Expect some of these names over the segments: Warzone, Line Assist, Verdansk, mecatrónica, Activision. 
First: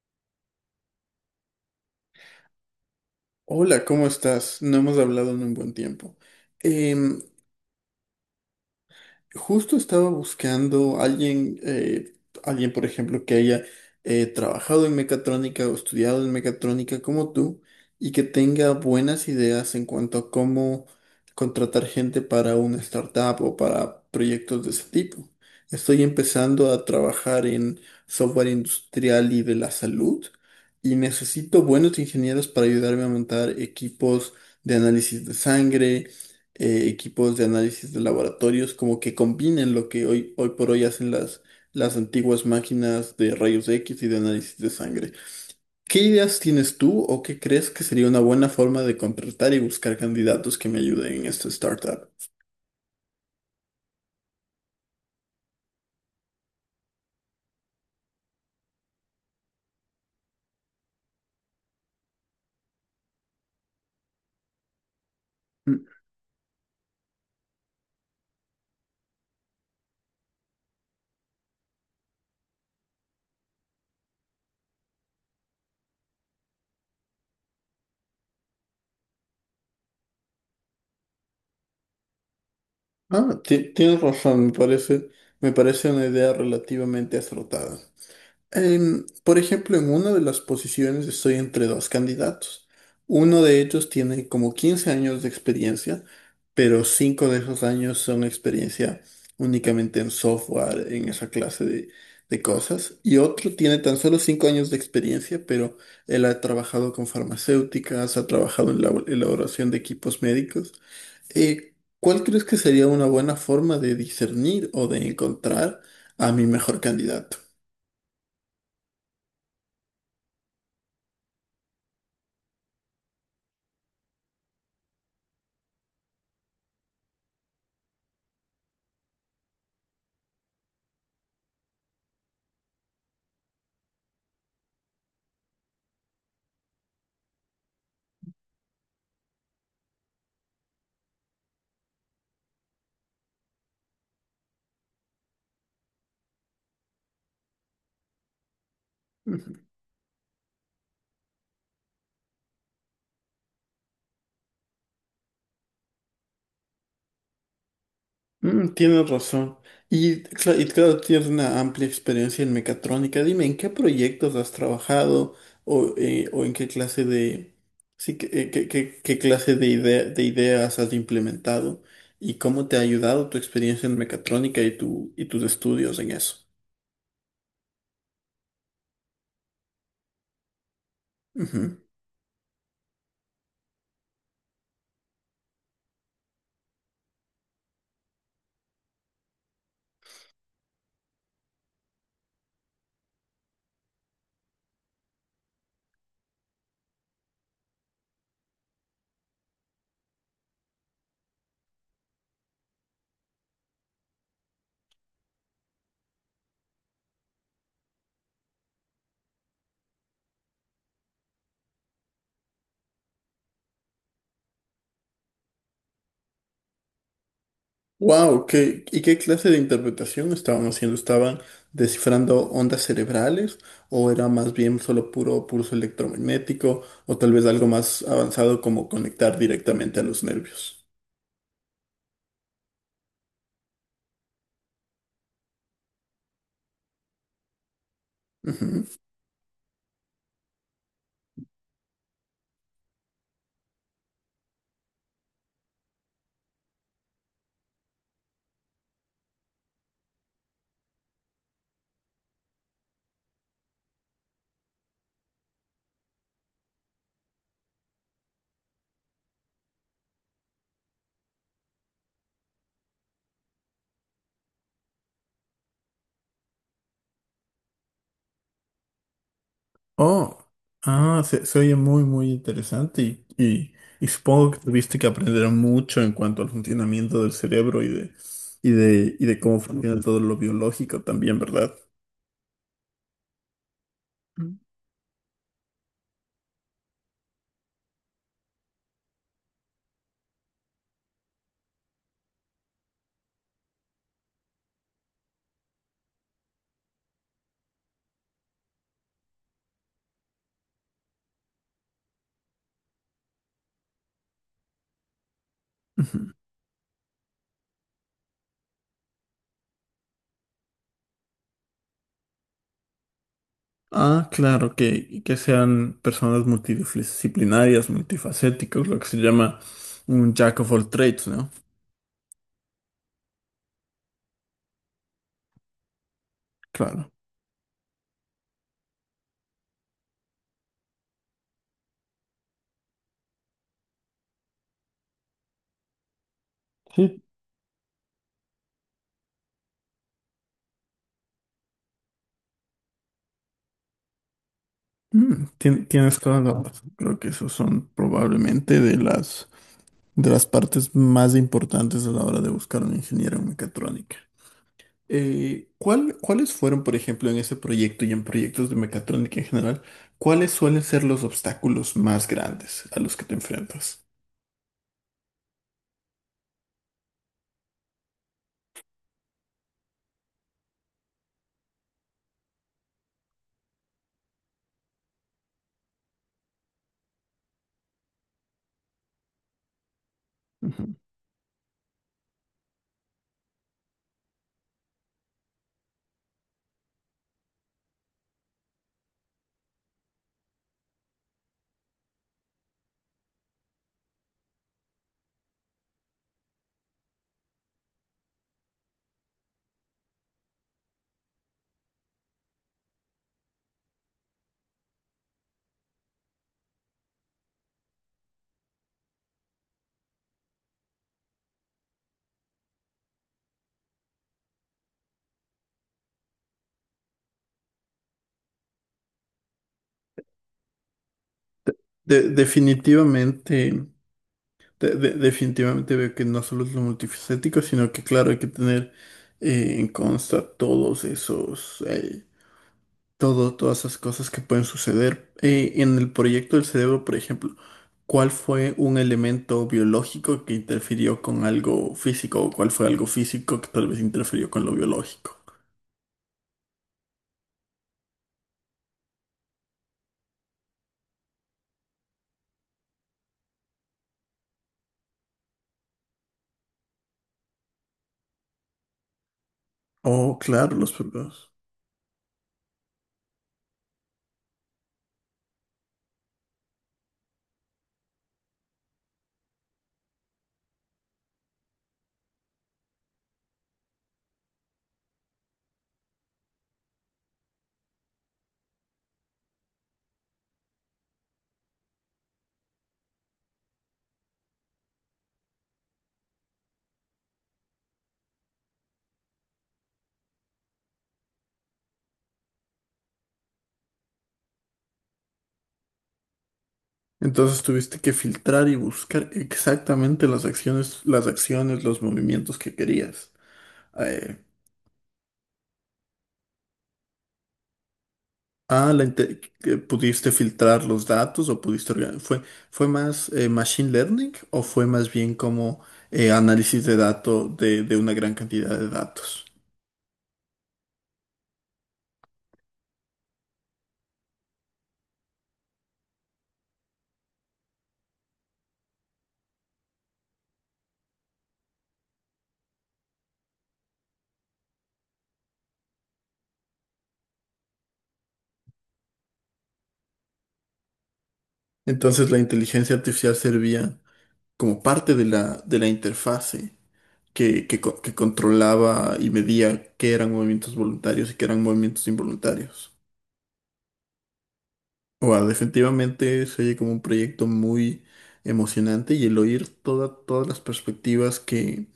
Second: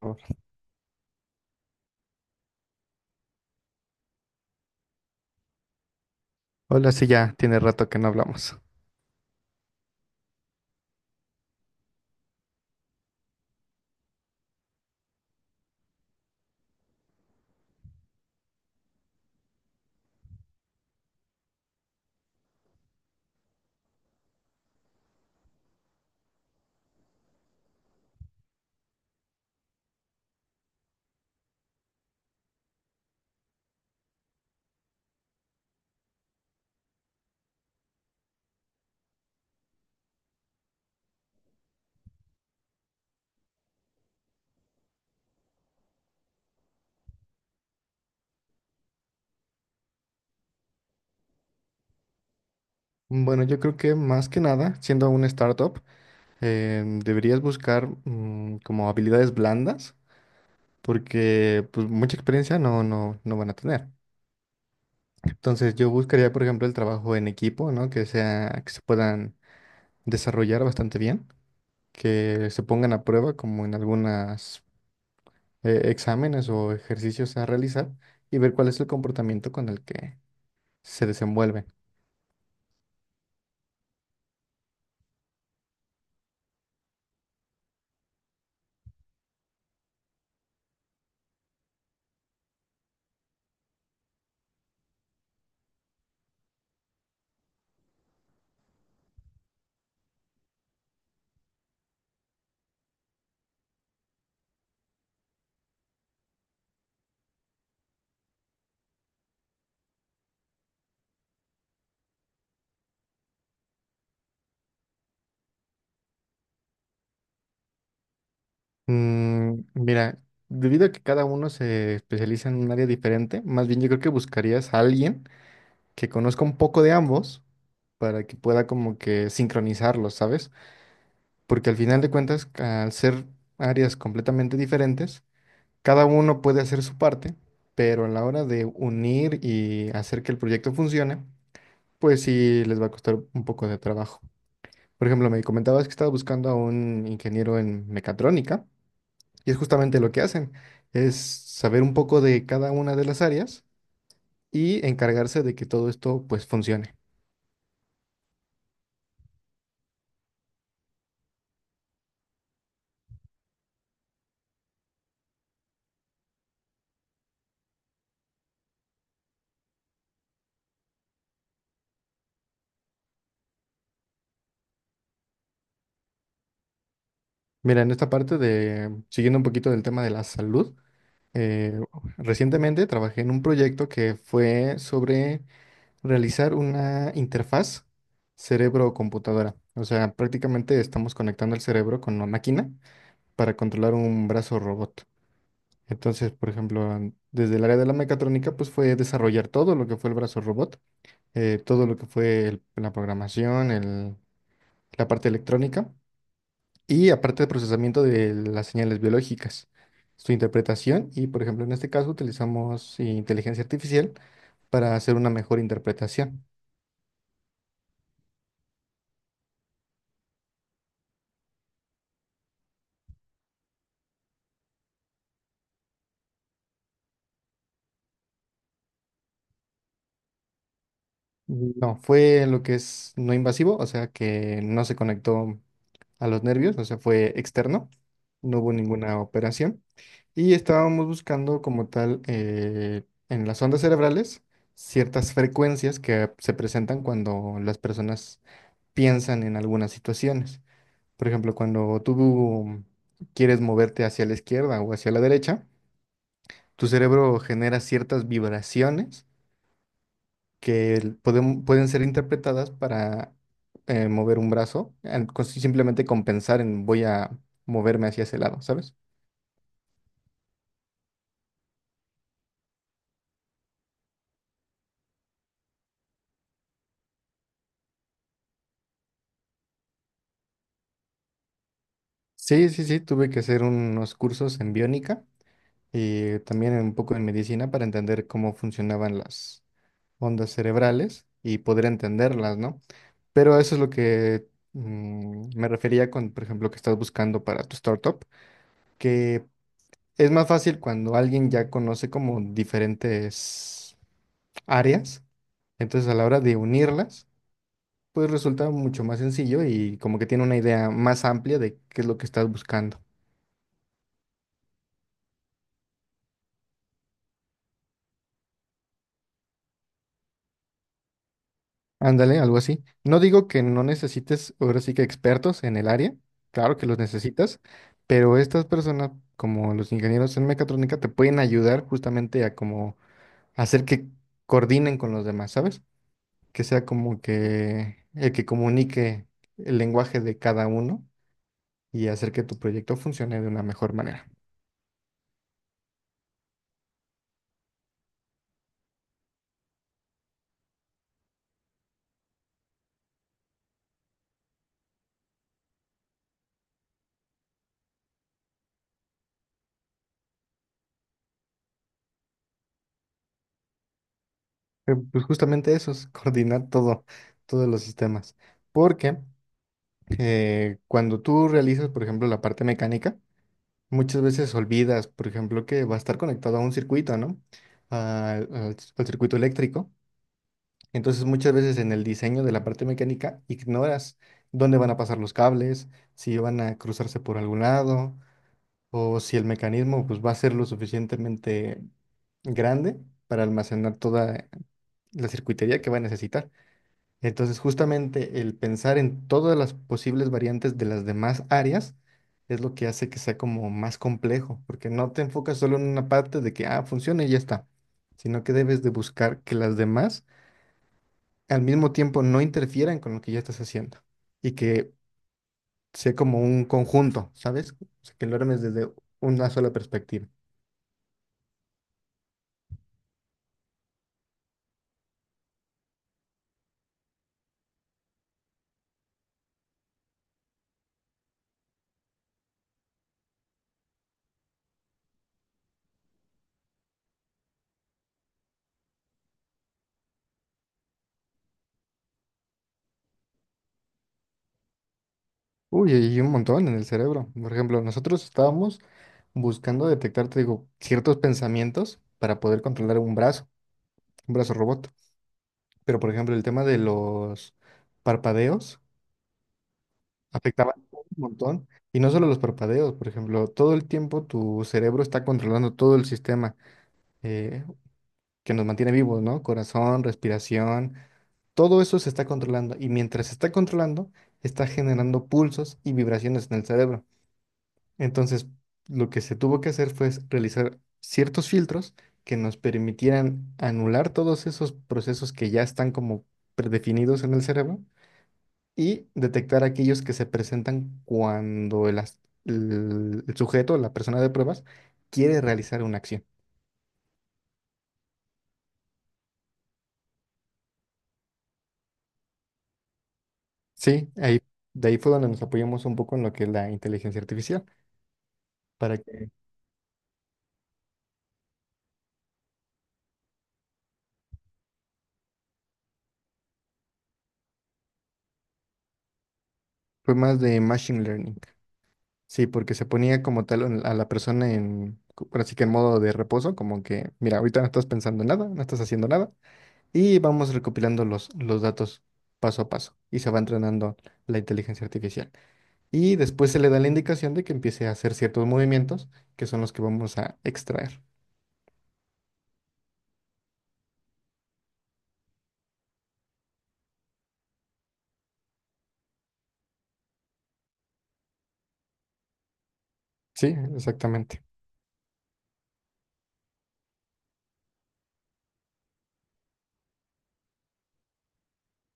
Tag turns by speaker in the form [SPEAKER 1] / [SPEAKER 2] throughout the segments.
[SPEAKER 1] Hola.
[SPEAKER 2] Hola, ¿cómo estás? No hemos hablado en un buen tiempo.
[SPEAKER 1] Hola, sí,
[SPEAKER 2] Em,
[SPEAKER 1] ya tiene rato que no hablamos.
[SPEAKER 2] Justo estaba buscando alguien, alguien, por ejemplo, que haya trabajado en mecatrónica o estudiado en mecatrónica como tú y que tenga buenas ideas en cuanto a cómo contratar gente para una startup o para proyectos de ese tipo. Estoy empezando a trabajar en software industrial y de la salud y necesito buenos ingenieros para ayudarme a montar equipos de análisis de sangre, equipos de análisis de laboratorios, como que combinen lo que hoy por hoy hacen las antiguas máquinas de rayos X y de análisis de sangre. ¿Qué ideas tienes tú o qué crees que sería una buena forma de contratar y buscar candidatos que me ayuden en esta startup?
[SPEAKER 1] Bueno, yo creo que más que nada, siendo una startup, deberías buscar como habilidades blandas, porque pues mucha experiencia no van a tener. Entonces
[SPEAKER 2] Mm.
[SPEAKER 1] yo buscaría, por ejemplo, el trabajo en equipo, ¿no? Que sea, que se puedan desarrollar bastante bien, que se pongan a prueba como en algunos exámenes o ejercicios a realizar y ver cuál es el comportamiento con el que se desenvuelve.
[SPEAKER 2] Ah, tienes razón, me parece una idea relativamente acertada. Por ejemplo, en una de las posiciones estoy entre dos candidatos. Uno de ellos tiene como 15 años de experiencia, pero 5 de esos años son experiencia únicamente en software, en esa clase de cosas. Y otro tiene tan solo 5 años de experiencia, pero él ha trabajado con farmacéuticas, ha trabajado en la elaboración de equipos médicos. eh, ¿Cuál crees que sería una buena forma de discernir o de encontrar a mi mejor candidato?
[SPEAKER 1] Mm, mira, debido a que cada uno se especializa en un área diferente, más bien yo creo que buscarías a alguien que conozca un poco de ambos para que pueda como que sincronizarlos, ¿sabes? Porque al final de cuentas, al ser áreas completamente diferentes, cada uno puede hacer su parte, pero a la hora de unir y hacer que el proyecto funcione, pues sí les va a costar un poco de trabajo. Por ejemplo, me comentabas que estabas buscando a un ingeniero en mecatrónica. Y es justamente lo que hacen, es saber un poco de cada una de las áreas y encargarse de que todo esto pues funcione.
[SPEAKER 2] Mm, tienes razón. Y claro, tienes una amplia experiencia en mecatrónica. Dime, ¿en qué proyectos has trabajado o en qué clase de, sí, qué clase de ideas has implementado y cómo te ha ayudado tu experiencia en mecatrónica, y tus estudios en eso?
[SPEAKER 1] Mira, en esta parte de, siguiendo un poquito del tema de la salud, eh, recientemente trabajé en un proyecto que fue sobre realizar una interfaz cerebro-computadora. O sea, prácticamente estamos conectando el cerebro con una máquina para controlar un brazo robot. Entonces, por ejemplo, desde el área de la mecatrónica, pues fue desarrollar todo lo que fue el brazo robot, todo lo que fue la programación, la parte electrónica y aparte el procesamiento de las señales biológicas, su interpretación y, por ejemplo, en este caso utilizamos inteligencia artificial para hacer una mejor interpretación.
[SPEAKER 2] Wow, y qué clase de interpretación estaban haciendo? ¿Estaban descifrando ondas cerebrales o era más bien solo puro pulso electromagnético o tal vez algo más avanzado como conectar directamente a los nervios?
[SPEAKER 1] No, fue lo que es no invasivo, o sea que no se conectó a los nervios, o sea, fue externo, no hubo
[SPEAKER 2] Ujú.
[SPEAKER 1] ninguna operación. Y estábamos buscando como tal en las ondas cerebrales ciertas frecuencias que se presentan cuando las personas piensan en algunas situaciones. Por ejemplo, cuando tú quieres moverte hacia la izquierda o hacia la derecha, tu cerebro genera ciertas vibraciones que pueden ser interpretadas para mover un brazo, simplemente compensar en voy a moverme hacia ese lado, ¿sabes?
[SPEAKER 2] Oh, ah, se oye muy, muy interesante, y supongo que tuviste que aprender mucho en cuanto al funcionamiento del cerebro y de cómo funciona todo lo biológico también, ¿verdad?
[SPEAKER 1] Sí, sí, sí, tuve que hacer unos cursos en biónica y también un poco en medicina para entender cómo funcionaban las ondas cerebrales y poder entenderlas, ¿no? Pero eso es lo que me refería con, por ejemplo, que estás buscando para tu startup, que es más fácil cuando alguien ya conoce como diferentes áreas. Entonces, a
[SPEAKER 2] Ujú.
[SPEAKER 1] la hora de unirlas, pues resulta mucho más sencillo y como que tiene una idea más amplia de qué es lo que estás buscando.
[SPEAKER 2] Ah, claro, que sean personas multidisciplinarias, multifacéticos, lo que se llama un jack of all trades, ¿no?
[SPEAKER 1] Ándale, algo así. No digo que no necesites ahora sí que expertos en el área, claro que los
[SPEAKER 2] Claro.
[SPEAKER 1] necesitas, pero estas personas, como los ingenieros en mecatrónica, te pueden ayudar justamente a como hacer que coordinen con los demás, ¿sabes? Que sea
[SPEAKER 2] Sí.
[SPEAKER 1] como que el que comunique el lenguaje de cada uno y hacer que tu proyecto funcione de una mejor manera.
[SPEAKER 2] Mm, tienes toda la razón. Creo que esos son probablemente de las partes más importantes a la hora de buscar un ingeniero en mecatrónica. ¿ cuáles fueron, por ejemplo, en ese proyecto y en proyectos de mecatrónica en general, cuáles suelen ser los obstáculos más grandes a los que te enfrentas?
[SPEAKER 1] Pues justamente eso es coordinar todo, todos los sistemas. Porque cuando tú realizas, por ejemplo, la parte mecánica, muchas veces olvidas, por ejemplo, que va a estar conectado a un circuito, ¿no? Al, al circuito eléctrico.
[SPEAKER 2] Ujú.
[SPEAKER 1] Entonces, muchas veces en el diseño de la parte mecánica ignoras dónde van a pasar los cables, si van a cruzarse por algún lado, o si el mecanismo pues, va a ser lo suficientemente grande para almacenar toda la circuitería que va a necesitar. Entonces, justamente el pensar en todas las posibles variantes de las demás áreas es lo que hace que sea como más complejo, porque no te enfocas solo en una parte de que, ah, funciona y ya está, sino que debes de buscar que las demás al mismo tiempo no interfieran con lo que ya estás haciendo y que sea como un conjunto, ¿sabes? O sea, que lo armes desde una sola perspectiva.
[SPEAKER 2] Definitivamente. Definitivamente veo que no solo es lo multifacético, sino que claro, hay que tener, en consta todos esos, todas esas cosas que pueden suceder. En el proyecto del cerebro, por ejemplo, ¿cuál fue un elemento biológico que interfirió con algo físico? ¿O cuál fue algo físico que tal vez interfirió con lo biológico?
[SPEAKER 1] Uy, hay un montón en el cerebro. Por ejemplo, nosotros estábamos buscando detectar, te digo, ciertos pensamientos para poder controlar un brazo robot. Pero, por ejemplo, el tema de los parpadeos
[SPEAKER 2] Oh,
[SPEAKER 1] afectaba
[SPEAKER 2] claro, los
[SPEAKER 1] un
[SPEAKER 2] problemas.
[SPEAKER 1] montón. Y no solo los parpadeos, por ejemplo, todo el tiempo tu cerebro está controlando todo el sistema eh, que nos mantiene vivos, ¿no? Corazón, respiración, todo eso se está controlando. Y mientras se está controlando, está generando pulsos y vibraciones en el cerebro. Entonces, lo que se tuvo que hacer fue realizar ciertos filtros que nos permitieran anular todos esos procesos que ya están como predefinidos en el cerebro y detectar aquellos que se presentan cuando el sujeto, la persona de pruebas, quiere realizar una acción.
[SPEAKER 2] Entonces tuviste que filtrar y buscar exactamente las acciones, los movimientos que querías.
[SPEAKER 1] Sí,
[SPEAKER 2] Eh,
[SPEAKER 1] ahí, de ahí fue donde nos apoyamos un poco en lo que es la inteligencia artificial,
[SPEAKER 2] Ah,
[SPEAKER 1] para que
[SPEAKER 2] que ¿pudiste filtrar los datos o pudiste ¿Fue más, machine learning, o fue más bien como, análisis de datos de una gran cantidad de datos?
[SPEAKER 1] fue más de machine learning. Sí, porque se ponía como tal a la persona ahora sí que en modo de reposo, como que, mira, ahorita no estás pensando en nada, no estás haciendo nada, y vamos recopilando los datos paso a paso, y se va entrenando la inteligencia artificial. Y después se le da la indicación de que empiece a hacer ciertos movimientos que son los que vamos a extraer.
[SPEAKER 2] Entonces la inteligencia artificial servía como parte de la interfase, que controlaba y medía qué eran movimientos voluntarios y qué eran movimientos involuntarios.
[SPEAKER 1] Sí, exactamente.
[SPEAKER 2] Wow, definitivamente se oye como un proyecto muy emocionante, y el oír todas las perspectivas que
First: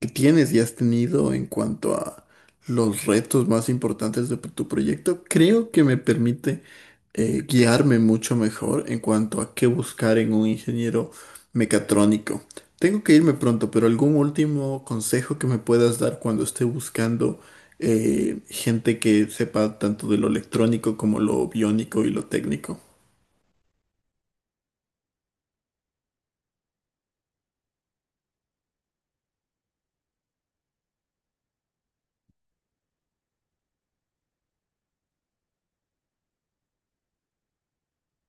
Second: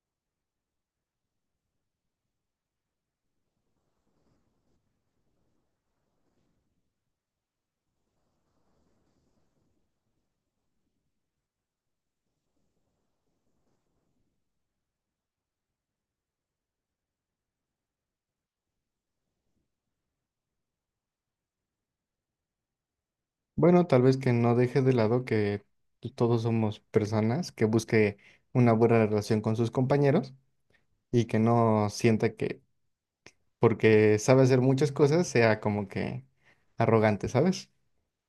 [SPEAKER 2] que tienes y has tenido en cuanto a los retos más importantes de tu proyecto, creo que me permite, guiarme mucho mejor en cuanto a qué buscar en un ingeniero mecatrónico. Tengo que irme pronto, pero algún último consejo que me puedas dar cuando esté buscando, gente que sepa tanto de lo electrónico como lo biónico y lo técnico.
[SPEAKER 1] Bueno, tal vez que no deje de lado que todos somos personas, que busque una buena relación con sus compañeros y que no sienta que porque sabe hacer muchas cosas sea como que arrogante, ¿sabes?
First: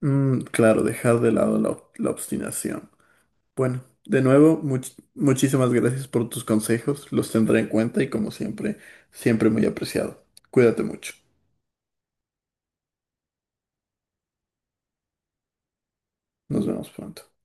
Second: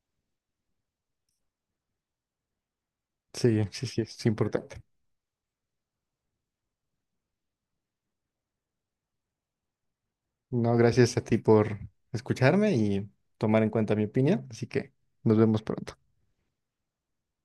[SPEAKER 2] Mm, claro, dejar de lado la obstinación.
[SPEAKER 1] Sí,
[SPEAKER 2] Bueno,
[SPEAKER 1] sí, sí,
[SPEAKER 2] de
[SPEAKER 1] es
[SPEAKER 2] nuevo,
[SPEAKER 1] importante.
[SPEAKER 2] muchísimas gracias por tus consejos. Los tendré en cuenta y como siempre, siempre muy apreciado.
[SPEAKER 1] No,
[SPEAKER 2] Cuídate mucho.
[SPEAKER 1] gracias a ti por escucharme y tomar en cuenta mi opinión, así que nos vemos pronto.
[SPEAKER 2] Nos vemos pronto.